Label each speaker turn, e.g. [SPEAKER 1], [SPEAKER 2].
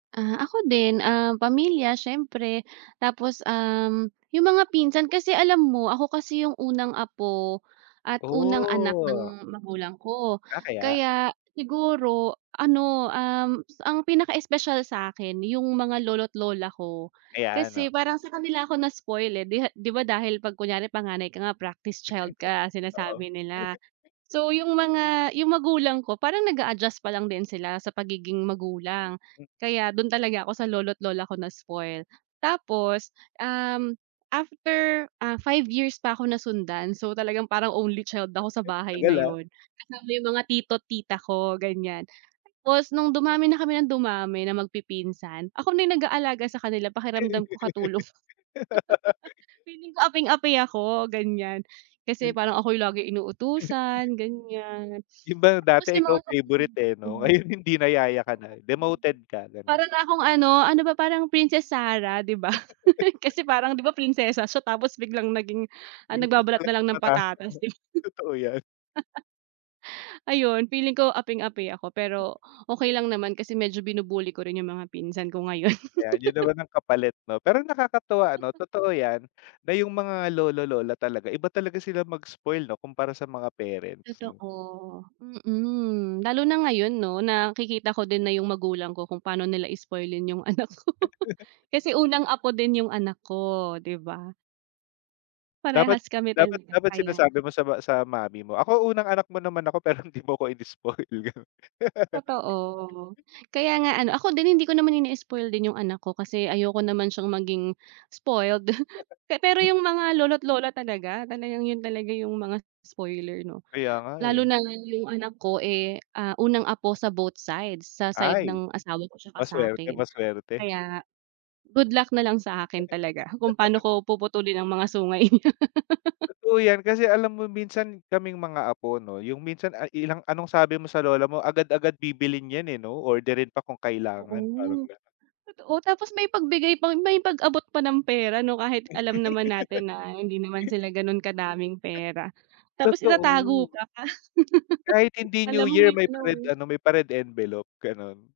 [SPEAKER 1] Ah, ako din, ah, pamilya siyempre. Tapos, um, yung mga pinsan, kasi alam mo ako kasi yung unang apo at unang anak
[SPEAKER 2] Oh.
[SPEAKER 1] ng magulang ko.
[SPEAKER 2] Ah, kaya.
[SPEAKER 1] Kaya siguro ano, um, ang pinaka-espesyal sa'kin yung mga lolo't lola ko,
[SPEAKER 2] Ayan,
[SPEAKER 1] kasi
[SPEAKER 2] oo.
[SPEAKER 1] parang sa kanila ako na-spoil, eh, 'di 'di ba dahil pag kunyari panganay ka nga practice child ka
[SPEAKER 2] Oo.
[SPEAKER 1] sinasabi nila. So yung mga yung magulang ko parang nag-a-adjust pa lang din sila sa pagiging magulang,
[SPEAKER 2] M
[SPEAKER 1] kaya dun talaga ako sa lolo't lola ko na-spoil. Tapos, um, after, ah, 5 pa ako nasundan, so talagang parang only child ako sa bahay
[SPEAKER 2] Tagal,
[SPEAKER 1] na
[SPEAKER 2] ah.
[SPEAKER 1] yun, kasama yung mga tito't tita ko ganiyan. Tapos nung dumami na kami ng dumami na magpipinsan, ako na yung nag-aalaga sa kanila pakiramdam ko katulong. Feeling ko aping-api ako ganiyan, kasi
[SPEAKER 2] Hmm.
[SPEAKER 1] parang ako yung laging inuutusan ganiyan.
[SPEAKER 2] 'Di ba
[SPEAKER 1] Tapos
[SPEAKER 2] dati
[SPEAKER 1] yung
[SPEAKER 2] ikaw
[SPEAKER 1] mga kapatid
[SPEAKER 2] favorite, eh, no?
[SPEAKER 1] ko
[SPEAKER 2] Ngayon hindi na, yaya ka na, demoted ka, ganon.
[SPEAKER 1] Para na akong ano, ano ba parang Princess Sarah di ba. Kasi parang di ba prinsesa siya tapos biglang naging
[SPEAKER 2] 'Di
[SPEAKER 1] ah,
[SPEAKER 2] mo
[SPEAKER 1] nagbabalat
[SPEAKER 2] talaga
[SPEAKER 1] nalang ng
[SPEAKER 2] pata
[SPEAKER 1] patatas, di ba.
[SPEAKER 2] totoo yan.
[SPEAKER 1] Ayun feeling ko aping-api ako pero, okey lang naman kasi medyo binu-bully ko rin yung mga pinsan ko ngayon.
[SPEAKER 2] Ayan yun naman ang kapalit 'no? Pero nakakatuwa ano totoo yan, na yung mga lolo, lola talaga, iba talaga sila mag-spoil 'no, kumpara sa mga parents 'no?
[SPEAKER 1] Totoo, mm, lalo na ngayon 'no nakikita ko din na yung magulang ko kung paano nila spoilin yung anak ko. Kasi unang apo din yung anak ko, di ba?
[SPEAKER 2] Dapat
[SPEAKER 1] Parehas kami
[SPEAKER 2] dapat
[SPEAKER 1] talaga,
[SPEAKER 2] dapat
[SPEAKER 1] kaya
[SPEAKER 2] sinasabi mo sa ma sa mommy mo, "Ako unang anak mo naman ako pero di mo ako ini-spoil," ganun.
[SPEAKER 1] Totoo, kaya nga ano ako din hindi ko naman ini-spoil din yung anak ko kasi ayoko naman siyang maging spoiled. Pe pero yung mga lolo't lola talaga, talagang yun talaga yung mga spoiler no.
[SPEAKER 2] Kaya nga
[SPEAKER 1] Lalo
[SPEAKER 2] eh.
[SPEAKER 1] na yung anak ko, eh, ah, unang apo sa both sides, sa side
[SPEAKER 2] Ay,
[SPEAKER 1] ng asawa ko 'tsaka
[SPEAKER 2] ma-suwerte,
[SPEAKER 1] sa'kin,
[SPEAKER 2] ma-suwerte.
[SPEAKER 1] kaya good luck nalang sa akin talaga kung paano ko puputulin ang mga sungay niya.
[SPEAKER 2] Totoo yan kasi alam mo minsan kaming mga apo 'no, yung minsan ay ilang anong sabi mo sa lola mo, agad-agad bibilhin yan, eh, 'no, orderin pa kung kailangan parang
[SPEAKER 1] Oo,
[SPEAKER 2] ganun.
[SPEAKER 1] totoo tapos may pagbigay pang may pag-abot pa ng pera 'no kahit alam naman natin na hindi naman sila gano'n kadaming pera, tapos itatago
[SPEAKER 2] Totoo.
[SPEAKER 1] pa.
[SPEAKER 2] Kahit hindi
[SPEAKER 1] Kala
[SPEAKER 2] New
[SPEAKER 1] mo
[SPEAKER 2] Year
[SPEAKER 1] may
[SPEAKER 2] may pa
[SPEAKER 1] ano,
[SPEAKER 2] red
[SPEAKER 1] eh
[SPEAKER 2] ano may pa red envelope, ganun.